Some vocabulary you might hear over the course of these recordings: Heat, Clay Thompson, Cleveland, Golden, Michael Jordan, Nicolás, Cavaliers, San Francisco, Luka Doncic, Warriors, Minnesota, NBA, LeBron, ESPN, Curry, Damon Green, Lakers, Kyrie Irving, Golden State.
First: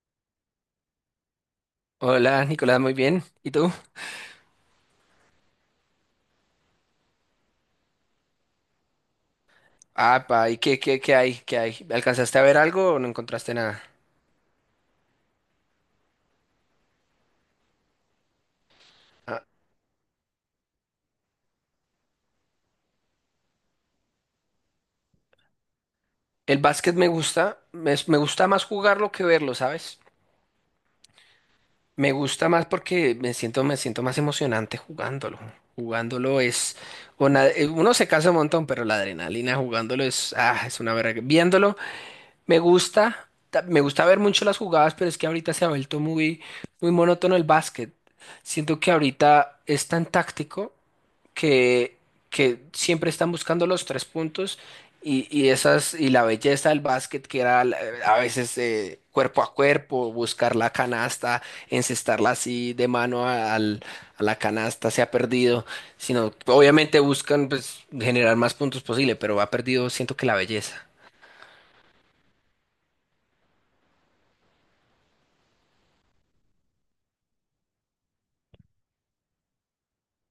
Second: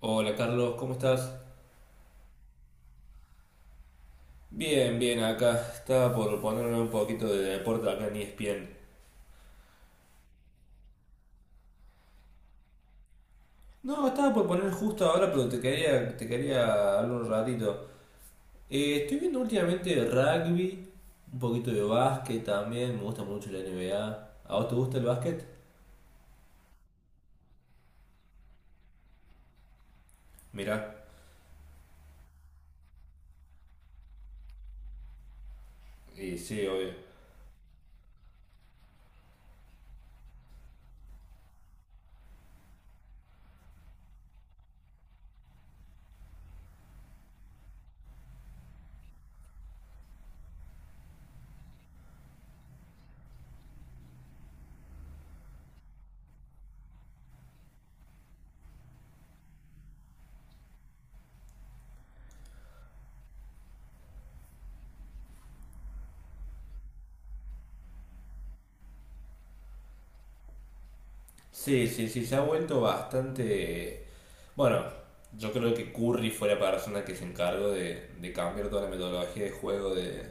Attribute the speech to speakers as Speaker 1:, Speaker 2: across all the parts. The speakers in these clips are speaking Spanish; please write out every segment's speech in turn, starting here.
Speaker 1: Hola Carlos, ¿cómo estás?
Speaker 2: Hola, Nicolás, muy bien. ¿Y tú?
Speaker 1: Bien, bien, acá. Estaba por ponerme un poquito de deporte acá en ESPN.
Speaker 2: Apa, ¿y qué hay? ¿Qué hay? ¿Alcanzaste a ver algo o no encontraste nada?
Speaker 1: No, estaba por poner justo ahora, pero te quería hablar un ratito. Estoy viendo
Speaker 2: Ah,
Speaker 1: últimamente rugby, un poquito de básquet también, me gusta mucho la NBA. ¿A vos te gusta el básquet?
Speaker 2: el básquet me gusta, me gusta más jugarlo que verlo, ¿sabes?
Speaker 1: Mirá.
Speaker 2: Me gusta más porque me siento más emocionante jugándolo.
Speaker 1: Y
Speaker 2: Jugándolo
Speaker 1: sí,
Speaker 2: es,
Speaker 1: obvio.
Speaker 2: uno se cansa un montón, pero la adrenalina jugándolo es, es una verga. Viéndolo, me gusta, me gusta ver mucho las jugadas, pero es que ahorita se ha vuelto muy monótono el básquet. Siento que ahorita es tan táctico que, que siempre están buscando los tres puntos y esas y la belleza del básquet que era a veces cuerpo a cuerpo, buscar la canasta, encestarla así de mano a la canasta se ha perdido, sino obviamente buscan pues, generar más puntos posible, pero ha perdido siento que la belleza.
Speaker 1: Sí, sí, sí, se ha vuelto bastante. Bueno, yo creo que Curry fue la persona que se encargó de cambiar toda la metodología de juego de,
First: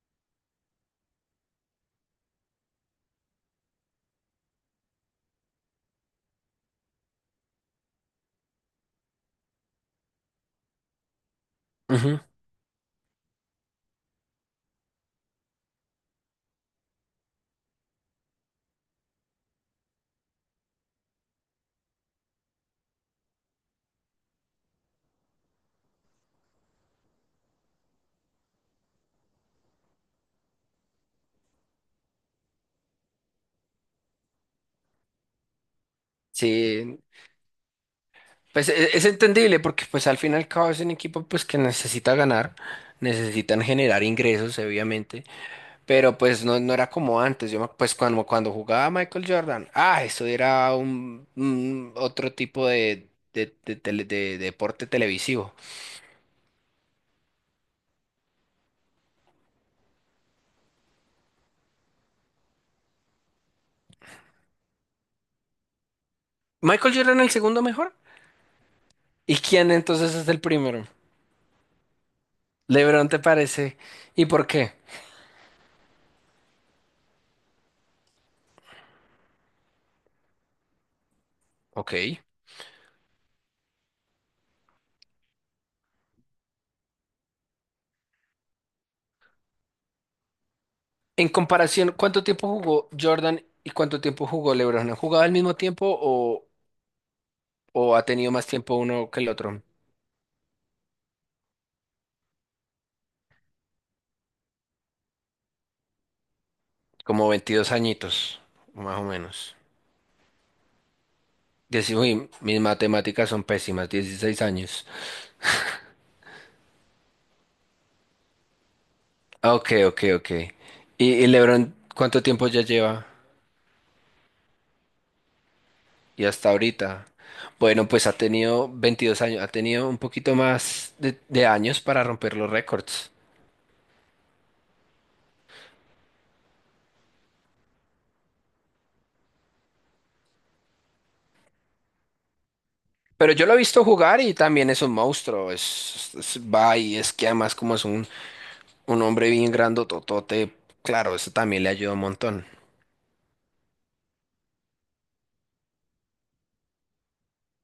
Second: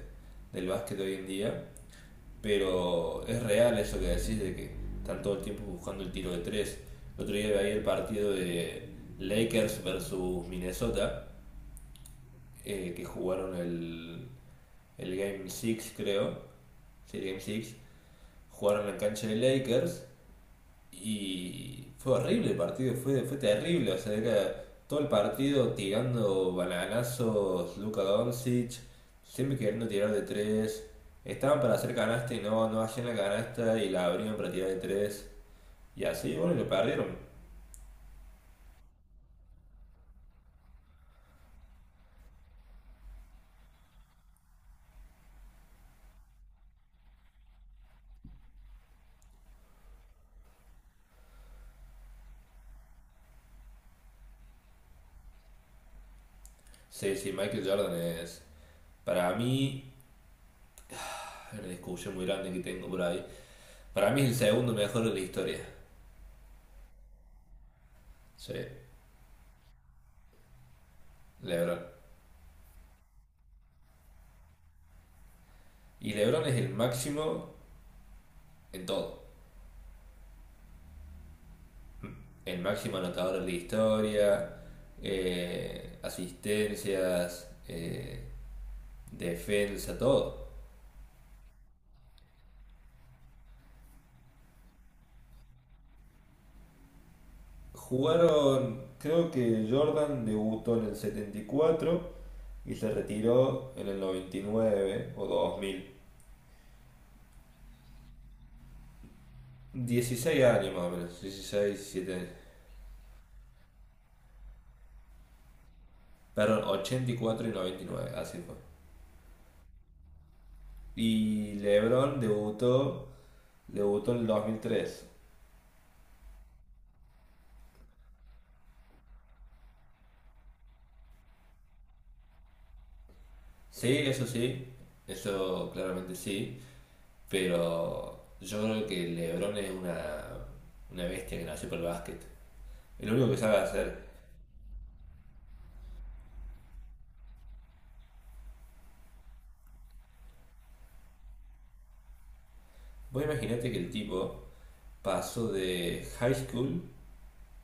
Speaker 1: del básquet hoy en día, pero es real eso que decís de que están todo el tiempo buscando el tiro de tres. El otro día veía el partido de Lakers versus Minnesota,
Speaker 2: Ujú.
Speaker 1: que jugaron el Game 6 creo, sí, el Game 6, jugaron en la cancha de Lakers y fue horrible el partido, fue terrible. O sea, era todo el partido tirando bananazos, Luka Doncic, siempre queriendo tirar de tres. Estaban para hacer canasta y no, no hacían la canasta y la abrían para tirar de tres. Y así, bueno, lo
Speaker 2: Sí,
Speaker 1: perdieron.
Speaker 2: pues es entendible porque pues al fin y al cabo es un equipo pues que necesita ganar, necesitan generar ingresos obviamente, pero pues no, no era como antes, pues cuando jugaba Michael Jordan, eso era un otro tipo de, de deporte televisivo.
Speaker 1: Sí, sí, Michael Jordan es, para mí, una discusión muy grande que tengo por ahí. Para mí es el segundo mejor de la historia.
Speaker 2: ¿Michael Jordan el segundo mejor,
Speaker 1: Sí,
Speaker 2: y quién entonces es el primero?
Speaker 1: LeBron.
Speaker 2: ¿LeBron te parece, y por qué?
Speaker 1: Y LeBron es el máximo en todo.
Speaker 2: Ok.
Speaker 1: El máximo anotador de la historia, asistencias, defensa, todo.
Speaker 2: En comparación, ¿cuánto tiempo jugó Jordan y cuánto tiempo jugó LeBron? ¿Han jugado al mismo tiempo o ha tenido más tiempo
Speaker 1: Jugaron,
Speaker 2: uno que
Speaker 1: creo
Speaker 2: el otro?
Speaker 1: que Jordan debutó en el setenta y cuatro y se retiró en el 99 o 2000.
Speaker 2: Como 22 añitos, más o menos.
Speaker 1: 16 años más o menos, 16,
Speaker 2: Uy,
Speaker 1: 17 años.
Speaker 2: mis matemáticas son pésimas, 16 años.
Speaker 1: Perdón, 84 y cuatro y noventa y nueve así fue.
Speaker 2: Ah, ok, ok, ok. ¿Y
Speaker 1: Y
Speaker 2: LeBron cuánto tiempo ya lleva?
Speaker 1: Debutó en el 2003.
Speaker 2: Y hasta ahorita. Bueno, pues ha tenido 22 años, ha tenido un poquito más de años para romper los récords.
Speaker 1: Sí, eso claramente sí. Pero yo creo que LeBron es una bestia que nació para el básquet. Es lo único
Speaker 2: Pero
Speaker 1: que
Speaker 2: yo lo
Speaker 1: sabe
Speaker 2: he visto
Speaker 1: hacer.
Speaker 2: jugar y también es un monstruo. Va y es que además como es un hombre bien grandototote, claro, eso también le ayuda un montón.
Speaker 1: Vos imaginate que el tipo pasó de high school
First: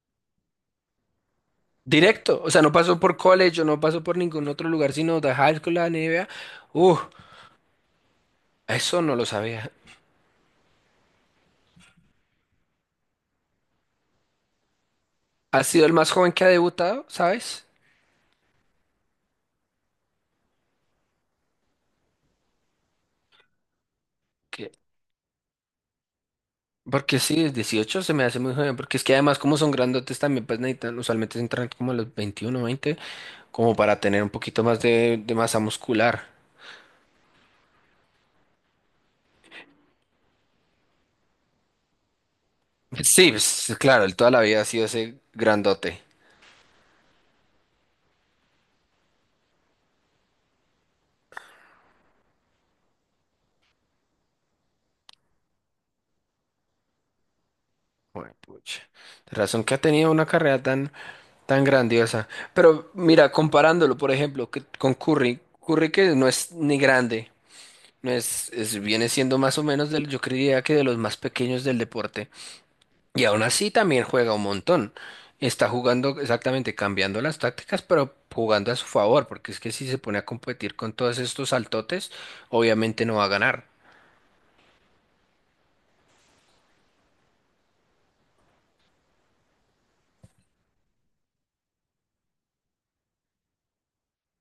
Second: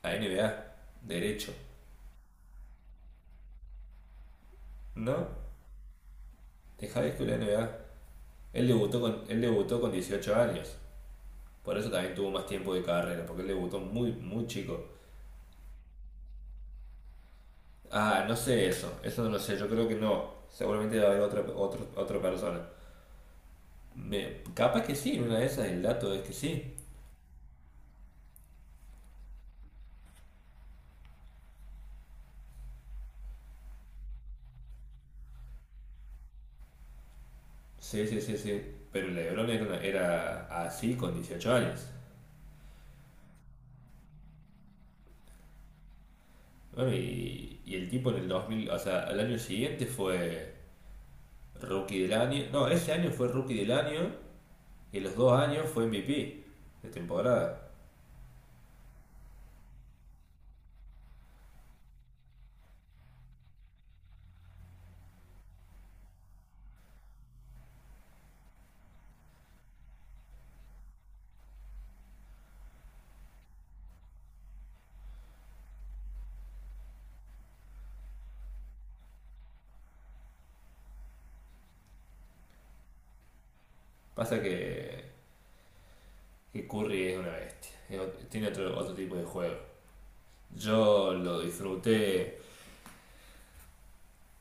Speaker 1: a NBA, derecho,
Speaker 2: Directo, o sea, no pasó por college o no pasó por ningún otro lugar, sino
Speaker 1: ¿no?
Speaker 2: de high school a NBA.
Speaker 1: De
Speaker 2: Uh,
Speaker 1: high school a NBA.
Speaker 2: eso no lo
Speaker 1: Él
Speaker 2: sabía.
Speaker 1: debutó con 18 años. Por eso también tuvo más tiempo de carrera, porque él debutó muy, muy chico.
Speaker 2: Ha sido el más joven que ha debutado, ¿sabes?
Speaker 1: Ah, no sé eso, eso no lo sé, yo creo que no. Seguramente va a haber otra persona.
Speaker 2: Que,
Speaker 1: Capaz que sí, una de esas el dato es que sí.
Speaker 2: porque sí, es 18 se me hace muy joven, porque es que además como son grandotes también, pues necesitan, usualmente se entran como a los 21, 20, como para tener un poquito más de masa muscular.
Speaker 1: Sí, sí, sí, sí. Pero LeBron era así con 18 años.
Speaker 2: Sí, pues, sí, claro, él toda la vida ha sido ese grandote.
Speaker 1: Bueno, y el tipo en el 2000, o sea, al año siguiente fue rookie del año. No, ese año fue rookie del año y los dos años fue MVP de temporada.
Speaker 2: Joder, pucha. De razón que ha tenido una carrera tan tan grandiosa. Pero mira, comparándolo, por ejemplo, con Curry, Curry que no es ni grande, no es, es- viene siendo más o menos del, yo creería que de los más pequeños del deporte. Y aún así también juega un montón. Está jugando exactamente, cambiando las tácticas, pero jugando a su favor, porque es que si se pone a competir con todos estos saltotes, obviamente no va a ganar.
Speaker 1: Pasa que Curry es una bestia. Tiene otro tipo de juego. Yo lo disfruté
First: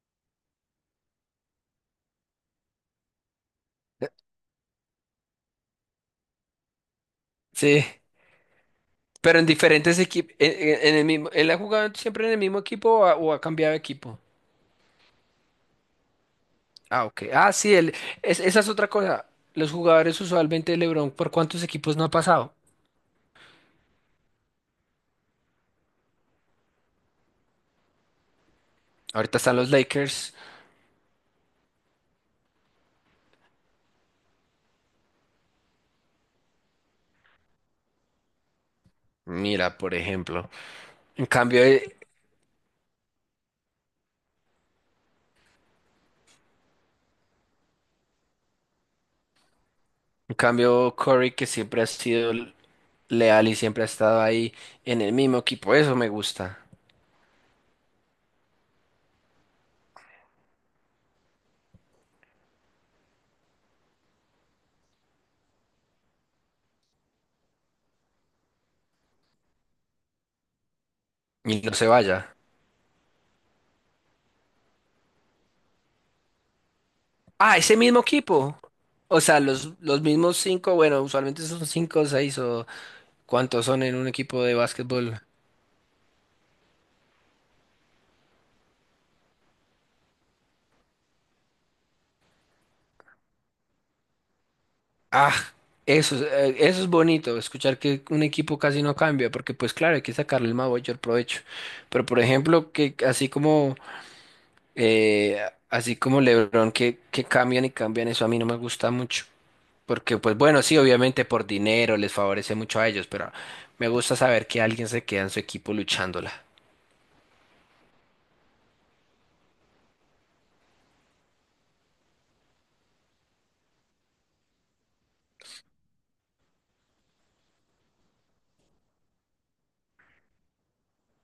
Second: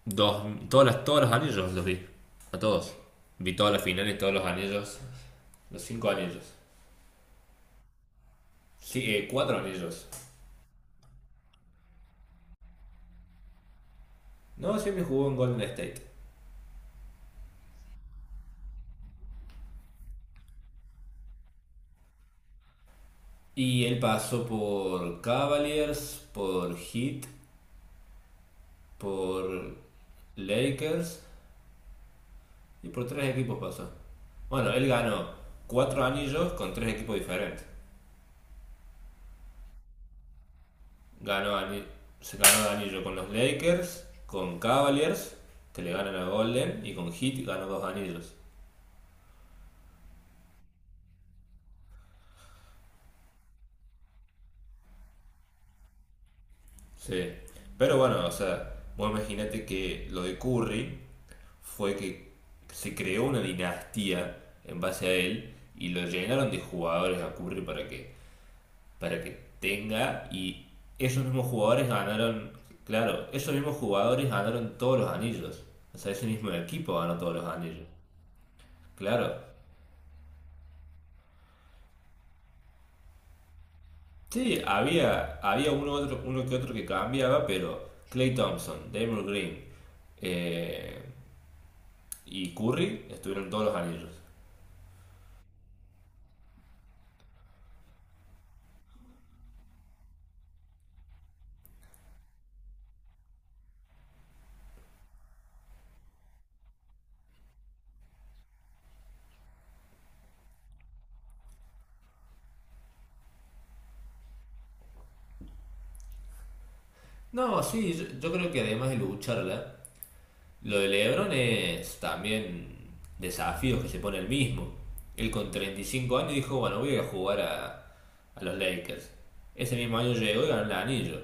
Speaker 1: dos, todos los anillos los vi. A todos. Vi todas las finales, todos los anillos. Los cinco anillos.
Speaker 2: Sí,
Speaker 1: Sí,
Speaker 2: pero en
Speaker 1: cuatro
Speaker 2: diferentes
Speaker 1: anillos.
Speaker 2: equipos, en el mismo, él ha jugado siempre en el mismo equipo o ha cambiado de equipo.
Speaker 1: No, siempre jugó en Golden State.
Speaker 2: Ah, ok. Ah, sí, esa es otra cosa. Los jugadores usualmente de LeBron, ¿por cuántos equipos no ha pasado?
Speaker 1: Y él pasó por Cavaliers, por Heat,
Speaker 2: Ahorita están los
Speaker 1: por
Speaker 2: Lakers.
Speaker 1: Lakers y por tres equipos pasó. Bueno, él ganó cuatro anillos con tres equipos diferentes.
Speaker 2: Mira, por ejemplo. En
Speaker 1: Ganó
Speaker 2: cambio,
Speaker 1: ani-
Speaker 2: eh,
Speaker 1: se ganó el anillo con los Lakers, con Cavaliers, que le ganan a Golden, y con Heat ganó dos anillos.
Speaker 2: en cambio Curry, que siempre ha sido leal y siempre ha estado ahí en el mismo equipo. Eso me gusta.
Speaker 1: Sí. Pero bueno, o sea, vos imaginate que lo de Curry fue que se creó una dinastía en base a él y lo llenaron de jugadores a Curry para que tenga y esos mismos
Speaker 2: Y no se
Speaker 1: jugadores
Speaker 2: vaya.
Speaker 1: ganaron, claro, esos mismos jugadores ganaron todos los anillos. O sea, ese mismo equipo ganó todos los
Speaker 2: Ah, ese
Speaker 1: anillos.
Speaker 2: mismo equipo. O
Speaker 1: Claro.
Speaker 2: sea, los mismos cinco, bueno, usualmente son cinco o seis o cuántos son en un equipo de
Speaker 1: Sí,
Speaker 2: básquetbol.
Speaker 1: había uno, otro, uno que otro que cambiaba, pero Clay Thompson, Damon Green, eh, y Curry estuvieron todos los anillos.
Speaker 2: Ah, eso, eso es bonito, escuchar que un equipo casi no cambia, porque pues claro, hay que sacarle el mayor provecho. Pero por ejemplo, que eh, así como LeBron que cambian y cambian, eso a mí no me gusta mucho. Porque pues bueno, sí, obviamente por dinero les favorece mucho a ellos, pero me gusta saber que alguien se queda en su equipo luchándola.
Speaker 1: No, sí, yo creo que además de lucharla, lo de LeBron es también desafíos que se pone el mismo. Él con 35 años dijo, bueno, voy a jugar a los Lakers. Ese mismo año llegó y ganó el anillo.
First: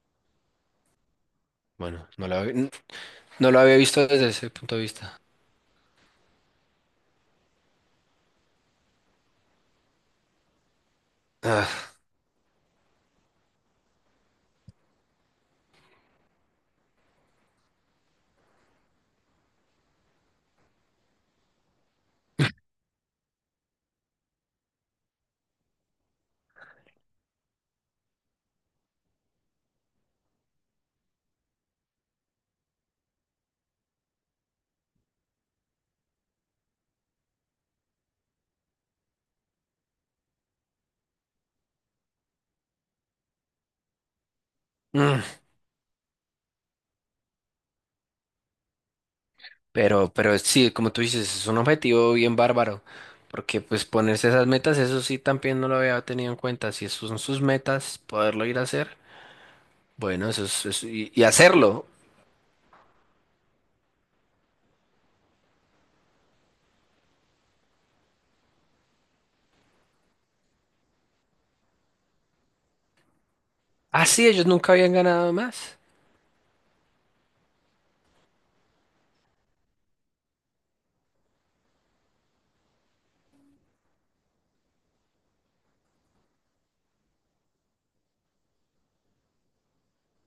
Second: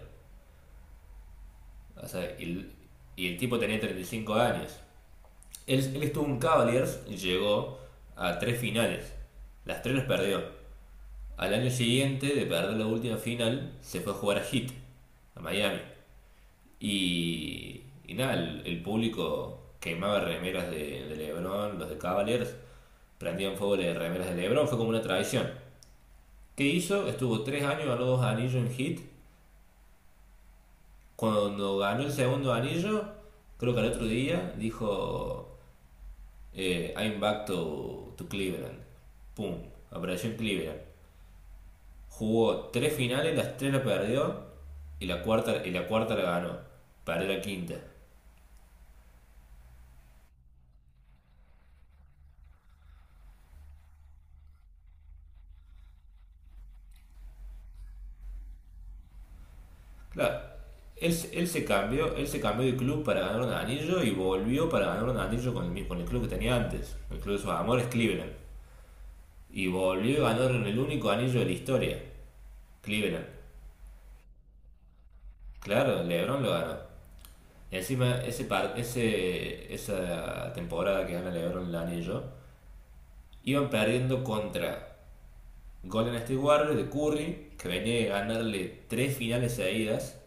Speaker 1: O
Speaker 2: Bueno,
Speaker 1: sea, y el
Speaker 2: no
Speaker 1: tipo
Speaker 2: lo había
Speaker 1: tenía treinta y
Speaker 2: visto desde
Speaker 1: cinco
Speaker 2: ese punto
Speaker 1: años.
Speaker 2: de vista.
Speaker 1: Él estuvo en Cavaliers y llegó a tres finales. Las tres las perdió. Al año
Speaker 2: Ah,
Speaker 1: siguiente de perder la última final, se fue a jugar a Heat, a Miami. Y nada, el público quemaba remeras de Lebron, los de Cavaliers, prendían fuego de remeras de Lebron, fue como una tradición. ¿Qué hizo? Estuvo tres años, ganó dos anillos en Heat. Cuando ganó el segundo anillo, creo que al otro día, dijo, I'm back to Cleveland. Pum, apareció en Cleveland. Jugó tres finales, las tres la perdió y la
Speaker 2: mm.
Speaker 1: cuarta, y la, cuarta la ganó. Perdió la quinta.
Speaker 2: Pero sí, como tú dices, es un objetivo bien bárbaro, porque pues ponerse esas metas, eso sí también no lo había tenido en cuenta. Si son sus metas, poderlo ir a hacer, bueno,
Speaker 1: Claro, él,
Speaker 2: y
Speaker 1: se- él se
Speaker 2: hacerlo.
Speaker 1: cambió, él se cambió de club para ganar un anillo y volvió para ganar un anillo con el club que tenía antes, el club de sus amores, Cleveland. Y volvió y ganaron el único anillo de la historia, Cleveland.
Speaker 2: Ah, sí, ellos nunca habían ganado más.
Speaker 1: Claro, LeBron lo ganó. Y encima ese, par- ese esa temporada que gana LeBron el anillo, iban perdiendo contra Golden State Warriors de Curry, que venía de ganarle tres finales seguidas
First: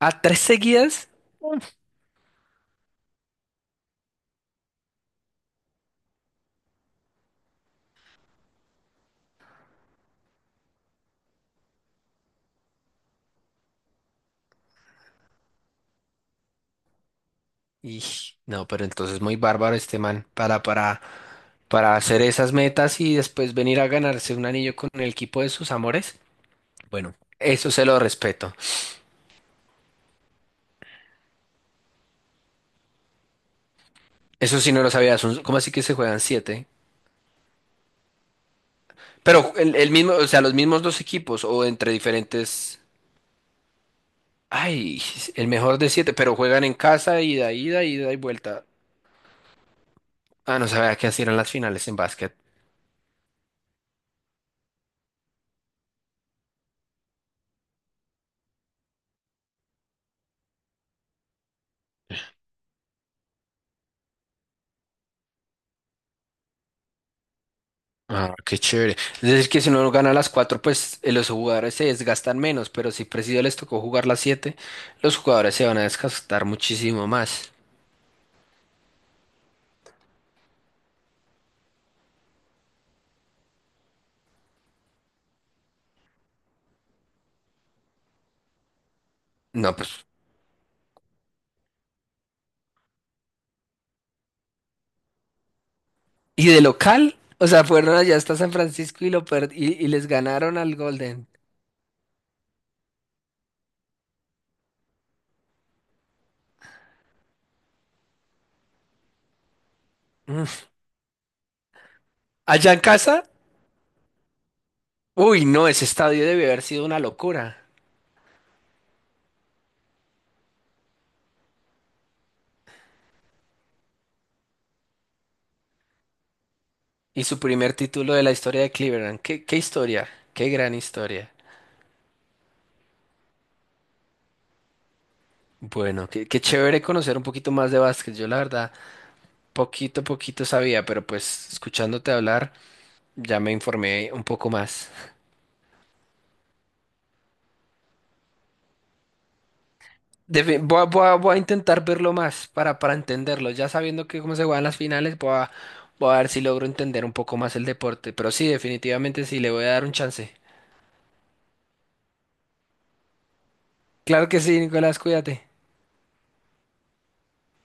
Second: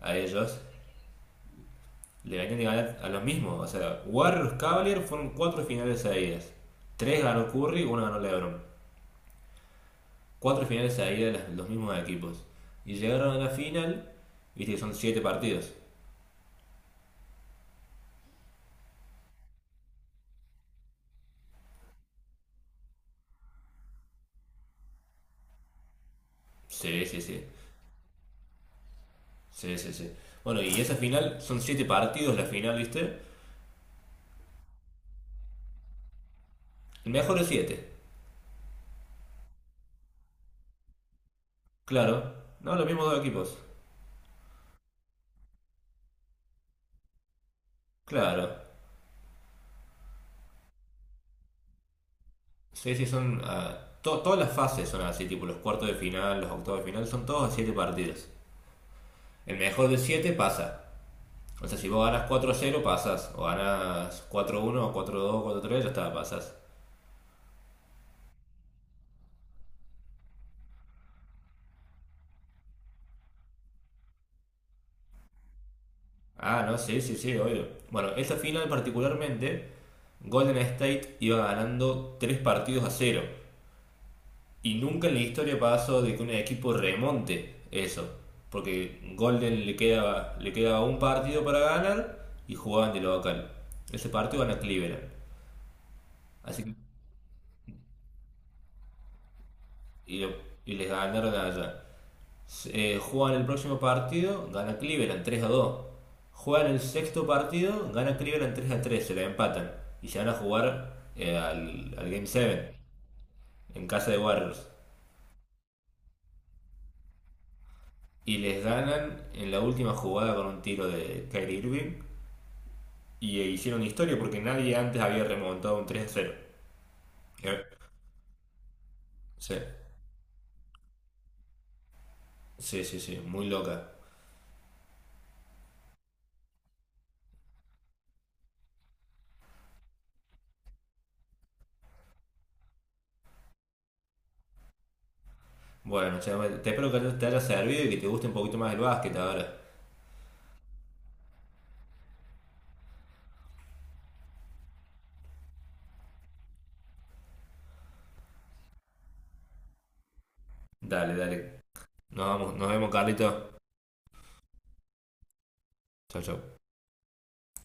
Speaker 1: a
Speaker 2: tres
Speaker 1: ellos,
Speaker 2: seguidas?
Speaker 1: le venían de ganar a los mismos. O sea, Warriors Cavaliers fueron cuatro finales seguidas. Tres ganó Curry, una ganó LeBron. Cuatro finales seguidas los mismos equipos. Y llegaron a la final, viste que son siete partidos.
Speaker 2: Y no, pero entonces muy bárbaro este man para hacer esas metas y después venir a ganarse un anillo con el equipo de sus amores.
Speaker 1: Sí,
Speaker 2: Bueno,
Speaker 1: sí, sí.
Speaker 2: eso se lo respeto.
Speaker 1: Sí, sí, sí. Bueno, y esa final son siete partidos la final, viste.
Speaker 2: Eso sí no lo sabía. ¿Cómo así que se juegan siete?
Speaker 1: El mejor es siete.
Speaker 2: Pero el mismo, o sea, los mismos dos equipos o entre
Speaker 1: Claro. No,
Speaker 2: diferentes.
Speaker 1: los mismos dos equipos.
Speaker 2: Ay, el mejor de siete, pero juegan en casa, ida, ida, ida y
Speaker 1: Claro.
Speaker 2: vuelta. Ah, no sabía que así eran las finales en básquet.
Speaker 1: Sí, sí, son, ah, todas las fases son así, tipo los cuartos de final, los octavos de final, son todos a siete partidos. El mejor de siete pasa. O sea, si vos ganas 4-0, pasás. O ganas 4-1, 4-2, 4-3, ya está, pasás.
Speaker 2: Ah, qué chévere. Es decir, que si uno gana las cuatro, pues los jugadores se desgastan menos, pero si Presidio les tocó jugar las siete, los jugadores se van a desgastar
Speaker 1: Ah, no, sí,
Speaker 2: muchísimo
Speaker 1: sí, sí,
Speaker 2: más.
Speaker 1: obvio. Bueno, esa final particularmente, Golden State iba ganando 3 partidos a cero. Y nunca en la historia pasó de que un equipo remonte eso. Porque Golden
Speaker 2: No, pues.
Speaker 1: le quedaba un partido para ganar y jugaban de local. Ese partido gana Cleveland.
Speaker 2: ¿Y de
Speaker 1: Así que,
Speaker 2: local? O sea, fueron allá hasta San Francisco y lo y les
Speaker 1: y, lo-
Speaker 2: ganaron
Speaker 1: y
Speaker 2: al
Speaker 1: les
Speaker 2: Golden.
Speaker 1: ganaron allá. Juegan el próximo partido, gana Cleveland 3-2. Juegan el sexto partido, gana Cleveland 3-3, se la empatan. Y se van a
Speaker 2: Mm.
Speaker 1: jugar al Game
Speaker 2: Allá
Speaker 1: 7
Speaker 2: en casa.
Speaker 1: en casa de Warriors.
Speaker 2: Uy, no, ese estadio debe haber sido una locura.
Speaker 1: Y les ganan en la última jugada con un tiro de Kyrie Irving. Y hicieron historia porque nadie antes había remontado un 3-0.
Speaker 2: Y su
Speaker 1: Eh,
Speaker 2: primer título de la historia de Cleveland. ¿Qué,
Speaker 1: Sí,
Speaker 2: qué historia? Qué gran historia.
Speaker 1: sí, sí, sí, muy loca.
Speaker 2: Bueno, qué chévere conocer un poquito más de básquet. Yo la verdad, poquito a poquito sabía, pero pues escuchándote hablar, ya me informé un poco más.
Speaker 1: Bueno, che, te espero que te haya servido y que te guste un poquito más el básquet ahora.
Speaker 2: Voy a, voy a intentar verlo más para entenderlo. Ya sabiendo que cómo se juegan las finales, voy a, voy a ver si logro entender un poco más el deporte. Pero sí, definitivamente sí, le voy a dar un chance.
Speaker 1: Dale, dale. Nos vamos, nos vemos, Carlito.
Speaker 2: Claro que sí, Nicolás, cuídate.
Speaker 1: Chau, chau.